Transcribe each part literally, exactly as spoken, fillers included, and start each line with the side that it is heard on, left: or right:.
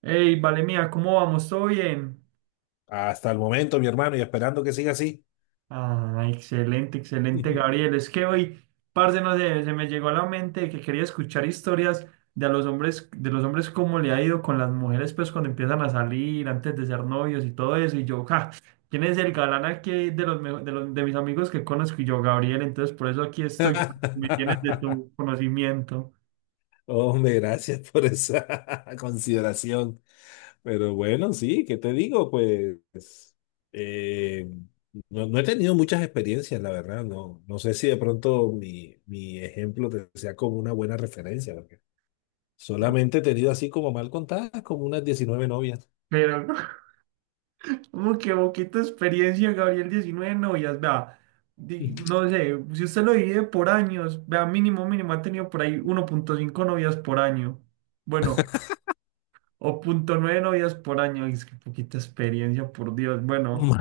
right: Hey, vale mía, ¿cómo vamos? ¿Todo bien?
left: Hasta el momento, mi hermano, y esperando que siga así.
right: Ah, excelente, excelente, Gabriel. Es que hoy, parce, no sé, se me llegó a la mente que quería escuchar historias de a los hombres, de los hombres cómo le ha ido con las mujeres, pues cuando empiezan a salir, antes de ser novios y todo eso. Y yo, ja, ¿quién es el galán aquí de los, mejo- de los- de mis amigos que conozco? Y yo, Gabriel, entonces por eso aquí estoy, me tienes de tu conocimiento.
left: Hombre, gracias por esa consideración. Pero bueno, sí, ¿qué te digo? Pues eh, no, no he tenido muchas experiencias, la verdad. No, no sé si de pronto mi, mi ejemplo te sea como una buena referencia, porque solamente he tenido así como mal contadas, como unas diecinueve novias.
right: Pero, Uy, qué poquita experiencia, Gabriel, diecinueve novias, vea, di- no sé, si usted lo divide por años, vea, mínimo, mínimo, ha tenido por ahí uno punto cinco novias por año, bueno, o punto nueve novias por año, es que poquita experiencia, por Dios. Bueno,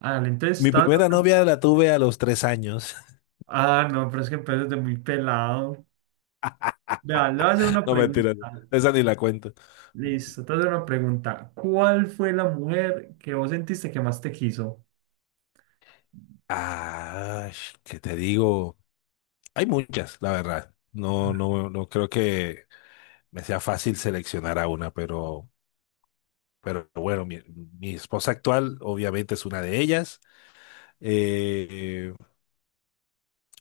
right: ah, entonces
left: Mi
right: está,
left: primera novia la tuve a los tres años.
right: ah, no, pero es que empezó desde muy pelado, vea, le voy a hacer una
left: No, mentira,
right: pregunta,
left: esa ni la cuento.
right: listo, te voy a hacer una pregunta, ¿cuál fue la mujer que vos sentiste que más te quiso?
left: Ah, sh- ¿qué te digo? Hay muchas, la verdad. No, no, no creo que me sea fácil seleccionar a una, pero, pero bueno, mi, mi esposa actual obviamente es una de ellas. Eh,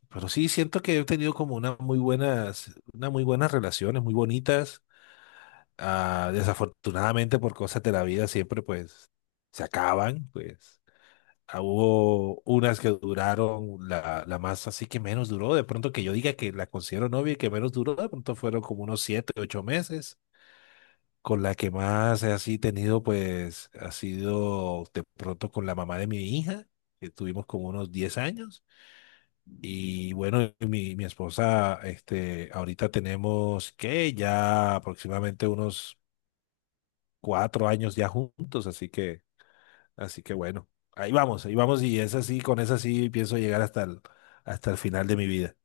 left: pero sí, siento que he tenido como una muy buenas, unas muy buenas relaciones, muy bonitas. Ah, desafortunadamente por cosas de la vida siempre pues se acaban, pues. Ah, hubo unas que duraron, la, la más así que menos duró, de pronto que yo diga que la considero novia y que menos duró, de pronto fueron como unos siete, ocho meses. Con la que más he así tenido, pues, ha sido de pronto con la mamá de mi hija, que tuvimos como unos diez años. Y bueno, mi, mi esposa, este, ahorita tenemos que ya aproximadamente unos cuatro años ya juntos, así que Así que bueno, ahí vamos, ahí vamos y es así, con esa sí pienso llegar hasta el, hasta el final de mi vida.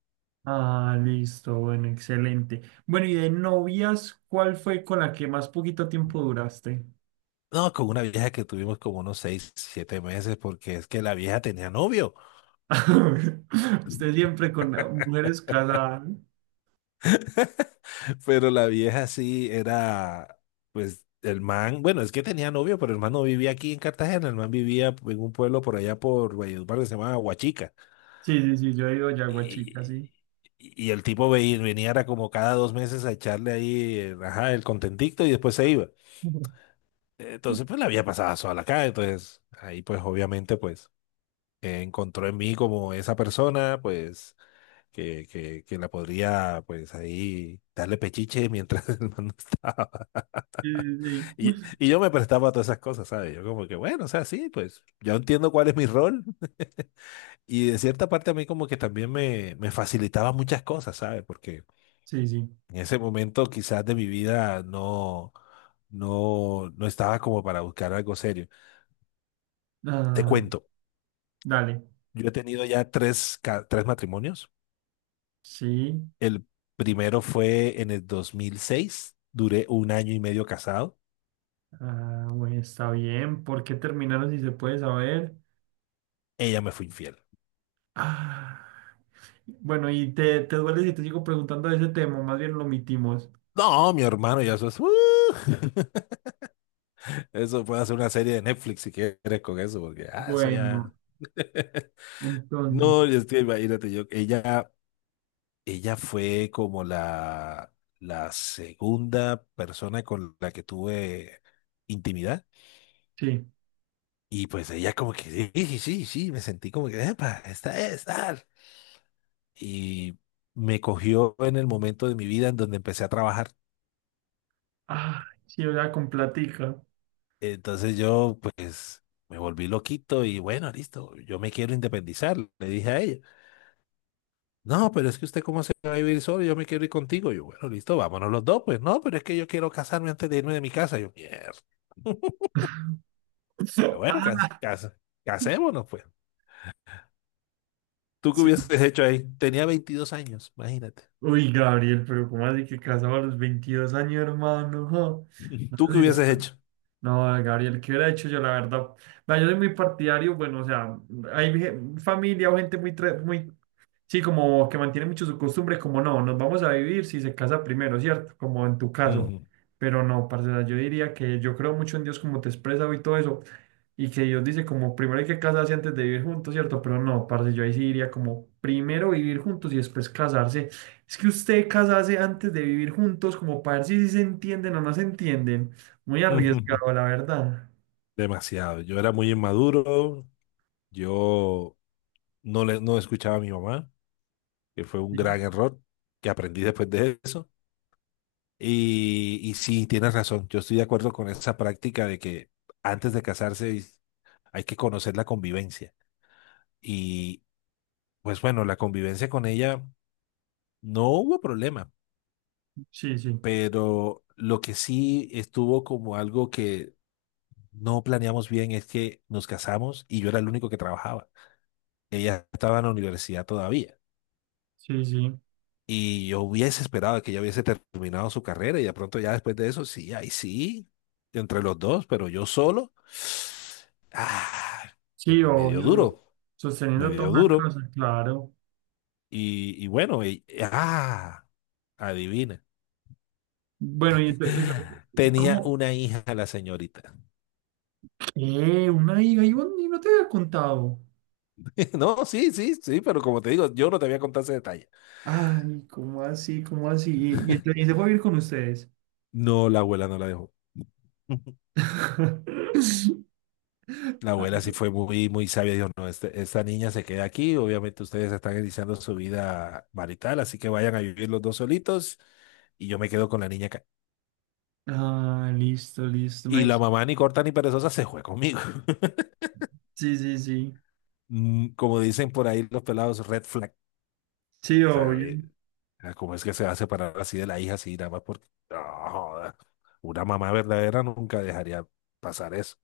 right: Ah, listo, bueno, excelente. Bueno, y de novias, ¿cuál fue con la que más poquito tiempo duraste?
left: No, con una vieja que tuvimos como unos seis, siete meses, porque es que la vieja tenía novio.
right: Usted siempre con eh, mujeres casadas, ¿no?
left: Pero la vieja sí era, pues el man, bueno, es que tenía novio, pero el man no vivía aquí en Cartagena, el man vivía en un pueblo por allá por Valledupar que se llamaba Huachica.
right: Sí, sí, sí, yo he ido Yaguachica, sí.
left: Y, y el tipo ve- venía, era como cada dos meses a echarle ahí, eh, ajá, el contentito y después se iba. Entonces, pues la vida pasaba sola acá, entonces ahí pues obviamente pues eh, encontró en mí como esa persona pues que, que, que la podría pues ahí darle pechiche mientras el man no estaba.
right: Sí, sí,
left: Y,
right: sí.
left: y yo me prestaba a todas esas cosas, ¿sabes? Yo como que bueno, o sea, sí, pues yo entiendo cuál es mi rol, y de cierta parte a mí como que también me, me facilitaba muchas cosas, ¿sabes? Porque
right: Sí, sí.
left: en ese momento quizás de mi vida no, no, no estaba como para buscar algo serio. Te
right: Ah,
left: cuento.
right: dale.
left: Yo he tenido ya tres, ca- tres matrimonios.
right: Sí.
left: El primero fue en el dos mil seis. Duré un año y medio casado.
right: Ah, bueno, está bien. ¿Por qué terminaron, si se puede saber?
left: Ella me fue infiel.
right: Ah. Bueno, y te, te duele si te sigo preguntando de ese tema, más bien lo omitimos.
left: No, mi hermano, ya eso es... ¡uh! Eso puede hacer una serie de Netflix si quieres con eso, porque ah, eso ya...
right: Bueno, entonces,
left: No, yo estoy, imagínate, yo, ella, ella fue como la, la segunda persona con la que tuve intimidad.
right: sí.
left: Y pues ella como que, sí, sí, sí, sí, me sentí como que, epa, esta es, tal. Y me cogió en el momento de mi vida en donde empecé a trabajar.
right: Ah, sí, era con platica.
left: Entonces yo pues me volví loquito y bueno, listo, yo me quiero independizar, le dije a ella. No, pero es que usted cómo se va a vivir solo, yo me quiero ir contigo. Yo, bueno, listo, vámonos los dos, pues no, pero es que yo quiero casarme antes de irme de mi casa. Yo, mierda. Pero bueno,
right: Ah,
left: cas- cas- casémonos, pues. ¿Tú qué
right: sí.
left: hubieses hecho ahí? Tenía veintidós años, imagínate.
right: Uy, Gabriel, pero ¿cómo así que casaba a los veintidós años, hermano? Jo, no,
left: ¿Tú qué
right: sé si
left: hubieses
right: está-
left: hecho?
right: no, Gabriel, ¿qué hubiera hecho yo, la verdad? Vea, yo soy muy partidario, bueno, o sea, hay ge- familia o gente muy, tra- muy, sí, como que mantiene mucho su costumbre, como no, nos vamos a vivir si se casa primero, ¿cierto? Como en tu caso.
left: Ujú.
right: Pero no, parce, o sea, yo diría que yo creo mucho en Dios como te expresa y todo eso, y que Dios dice como primero hay que casarse antes de vivir juntos, ¿cierto? Pero no, parce, yo ahí sí diría como primero vivir juntos y después casarse. Es que usted casarse antes de vivir juntos como para ver si, sí se entienden o no se entienden. Muy arriesgado, la verdad.
left: Demasiado. Yo era muy inmaduro. Yo no, le, no escuchaba a mi mamá, que fue un gran
right: Sí,
left: error que aprendí después de eso. Y, y sí, tienes razón, yo estoy de acuerdo con esa práctica de que antes de casarse hay que conocer la convivencia. Y pues bueno, la convivencia con ella no hubo problema,
right: sí, sí,
left: pero lo que sí estuvo como algo que no planeamos bien es que nos casamos y yo era el único que trabajaba. Ella estaba en la universidad todavía.
right: sí, sí,
left: Y yo hubiese esperado que ya hubiese terminado su carrera y de pronto ya después de eso, sí, ahí sí, entre los dos, pero yo solo, ah, me,
right: sí,
left: me- me dio
right: obvio, sos-
left: duro, me
right: sosteniendo toda
left: dio
right: una
left: duro.
right: casa, claro.
left: Y, y bueno, y- ah, adivina,
right: Bueno, y entonces,
left: tenía
right: ¿cómo?
left: una hija la señorita.
right: ¿Qué? ¿Una hija? ¿Y vos ni- no te había contado?
left: No, sí, sí, sí, pero como te digo, yo no te había contado ese detalle.
right: Ay, ¿cómo así? ¿Cómo así? ¿Y, y entonces se fue a vivir con ustedes?
left: No, la abuela no la dejó. La abuela
right: Ay,
left: sí fue muy, muy sabia, dijo, no, este- esta niña se queda aquí, obviamente ustedes están iniciando su vida marital, así que vayan a vivir los dos solitos y yo me quedo con la niña acá.
right: ah, listo, listo. No
left: Y
right: hay-
left: la mamá ni corta ni perezosa se fue conmigo.
right: Sí, sí, sí.
left: Mm, Como dicen por ahí los pelados, red flag.
right: Sí,
left: O sea,
right: obvio.
left: eh, ah, ¿cómo es que se va a separar así de la hija, así nada más porque... No, joda. Una mamá verdadera nunca dejaría pasar eso.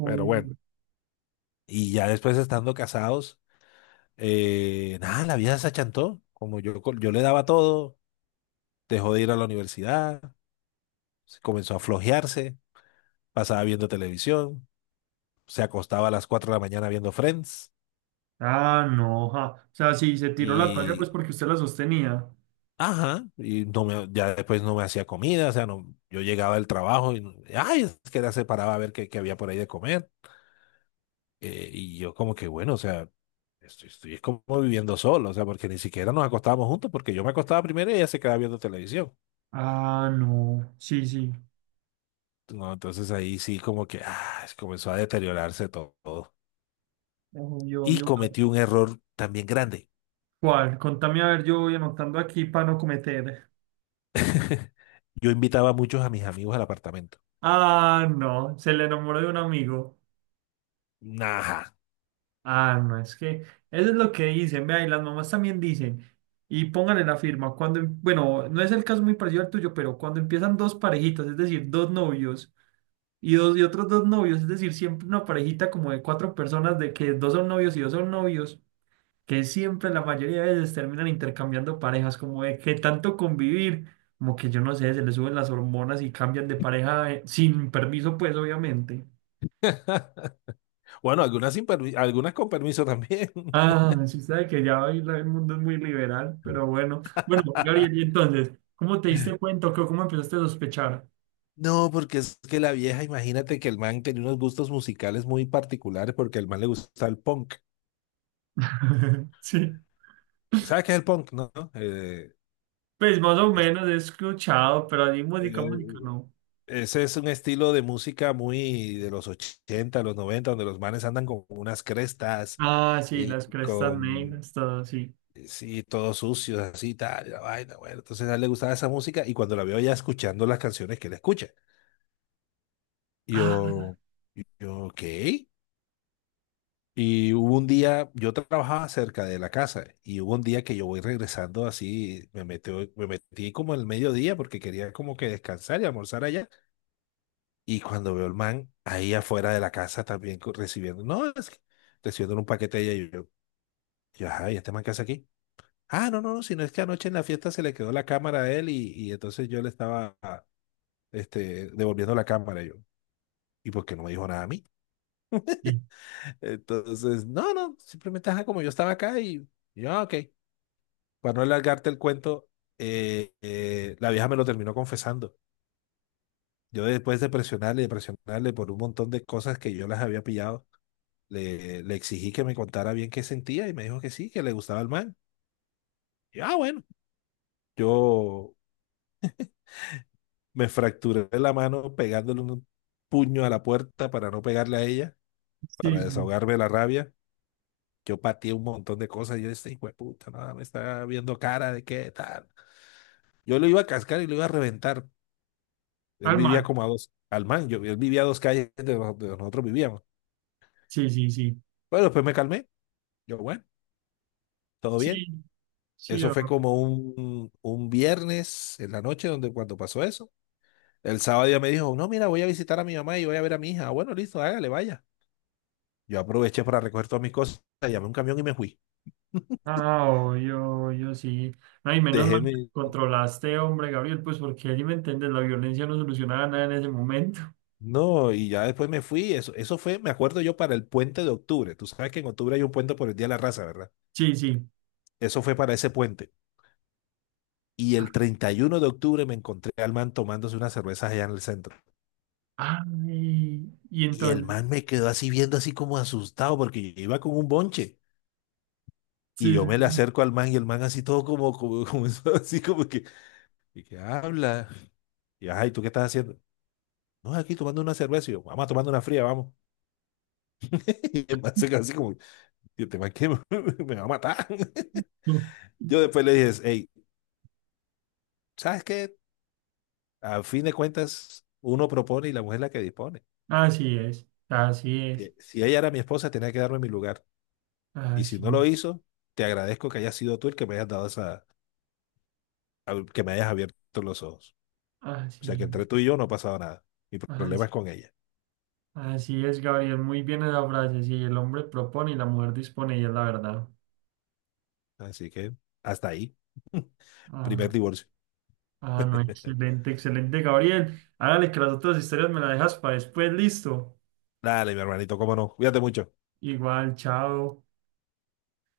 left: Pero bueno, y ya después estando casados, eh, nada, la vida se achantó. Como yo, co- yo le daba todo. Dejó de ir a la universidad, se comenzó a flojearse, pasaba viendo televisión, se acostaba a las cuatro de la mañana viendo Friends
right: Ah, no, ja. O sea, sí, se tiró la toalla
left: y,
right: pues porque usted la sostenía.
left: ajá, y no me, ya después no me hacía comida, o sea, no, yo llegaba del trabajo y, no- ay, es que era se paraba a ver qué, qué, había por ahí de comer. Eh, y yo como que, bueno, o sea, estoy, estoy es como viviendo solo, o sea, porque ni siquiera nos acostábamos juntos, porque yo me acostaba primero y ella se quedaba viendo televisión.
right: Ah, no. Sí, sí.
left: No, entonces ahí sí como que ah, comenzó a deteriorarse todo.
right: Obvio,
left: Y
right: obvio.
left: cometí un error también grande.
right: ¿Cuál? Contame, a ver, yo voy anotando aquí para no cometer.
left: Yo invitaba a muchos a mis amigos al apartamento.
right: Ah, no. Se le enamoró de un amigo.
left: Ajá.
right: Ah, no, es que eso es lo que dicen, vea, y las mamás también dicen, y pónganle la firma, cuando, em- bueno, no es el caso muy parecido al tuyo, pero cuando empiezan dos parejitas, es decir, dos novios, y dos y otros dos novios, es decir, siempre una parejita como de cuatro personas, de que dos son novios y dos son novios, que siempre la mayoría de veces terminan intercambiando parejas, como de que tanto convivir, como que yo no sé, se les suben las hormonas y cambian de pareja eh, sin permiso, pues, obviamente.
left: Bueno, algunas, sin permi- algunas con permiso también.
right: Ah, sí sabe que ya hoy la- el mundo es muy liberal, pero bueno. Bueno, Gabriel, y entonces, ¿cómo te diste cuenta o qué- cómo empezaste a sospechar?
left: No, porque es que la vieja, imagínate que el man tenía unos gustos musicales muy particulares porque el man le gusta el punk.
right: Sí,
left: ¿Sabes qué es el punk? No. Eh,
right: pues más o
left: es-
right: menos he escuchado, pero así música,
left: eh,
right: música no.
left: Ese es un estilo de música muy de los ochenta los noventa donde los manes andan con unas crestas
right: Ah, sí,
left: y
right: las crestas
left: con
right: negras, todo así.
left: eh, sí, todo sucio, así, tal, la vaina, bueno. Entonces a él le gustaba esa música y cuando la veo ya escuchando las canciones que él escucha.
right: Ah,
left: Yo, yo, ok. Y hubo un día, yo trabajaba cerca de la casa y hubo un día que yo voy regresando así, me metí, me metí como el mediodía porque quería como que descansar y almorzar allá. Y cuando veo el man ahí afuera de la casa también co- recibiendo, no, es que recibiendo un paquete allá y yo, y yo, ajá, ¿y este man qué hace aquí? Ah, no, no, no, sino es que anoche en la fiesta se le quedó la cámara a él y, y entonces yo le estaba este, devolviendo la cámara yo. ¿Y por qué no me dijo nada a mí?
right: sí,
left: Entonces, no, no, simplemente ajá, como yo estaba acá y y yo, "Ah, ok". Para no alargarte el cuento, eh, eh, la vieja me lo terminó confesando. Yo después de presionarle y de presionarle por un montón de cosas que yo las había pillado, le, le exigí que me contara bien qué sentía y me dijo que sí, que le gustaba el man. Y, ah, bueno, yo me fracturé la mano pegándole un puño a la puerta para no pegarle a ella,
right: sí,
left: para
right: sí.
left: desahogarme la rabia. Yo pateé un montón de cosas. Yo decía, hijo de puta, nada, me está viendo cara de qué tal. Yo lo iba a cascar y lo iba a reventar. Él vivía
right: Alma,
left: como a dos, al man, yo, él vivía a dos calles de donde nosotros vivíamos.
right: sí, sí, sí.
left: Pero después me calmé. Yo, bueno, todo
right: Sí,
left: bien.
right: sí,
left: Eso
right: o-
left: fue como un, un viernes en la noche donde cuando pasó eso. El sábado ya me dijo, no, mira, voy a visitar a mi mamá y voy a ver a mi hija. "Ah, bueno, listo, hágale, vaya". Yo aproveché para recoger todas mis cosas, llamé un camión y me fui.
right: ah, oh, yo, yo sí. Ay, menos mal
left: Dejé
right: que
left: mi...
right: controlaste, hombre, Gabriel, pues porque allí me entiendes, la violencia no solucionaba nada en ese momento.
left: No, y ya después me fui. Eso, eso fue, me acuerdo yo, para el puente de octubre. Tú sabes que en octubre hay un puente por el Día de la Raza, ¿verdad?
right: Sí, sí.
left: Eso fue para ese puente. Y el treinta y uno de octubre me encontré al man tomándose unas cervezas allá en el centro.
right: Ay, y
left: Y el
right: entonces,
left: man me quedó así viendo así como asustado porque yo iba con un bonche.
right: sí,
left: Y yo me le
right: sí,
left: acerco al man y el man así todo como, como, como eso, así como que, y que habla. Y ay, ¿tú qué estás haciendo? No, aquí tomando una cerveza. Y yo, vamos a tomar una fría, vamos. Y el man se quedó así como, yo te que me me va a matar.
right: sí.
left: Yo después le dije, hey, ¿sabes qué? A fin de cuentas, uno propone y la mujer es la que dispone.
right: Así es, así es,
left: Eh, Si ella era mi esposa, tenía que darme mi lugar. Y si no lo
right: así,
left: hizo, te agradezco que hayas sido tú el que me hayas dado esa, a- que me hayas abierto los ojos. O sea que
right: así,
left: entre tú y yo no ha pasado nada. Mi problema
right: así,
left: es con ella.
right: así es, Gabriel. Muy bien esa frase. Sí, el hombre propone y la mujer dispone, y es la verdad.
left: Así que hasta ahí. Primer
right: Ah,
left: divorcio.
right: ah, no, excelente, excelente, Gabriel. Hágale que las otras historias me las dejas para después, listo.
left: Dale, mi hermanito, cómo no. Cuídate mucho.
right: Igual, chao.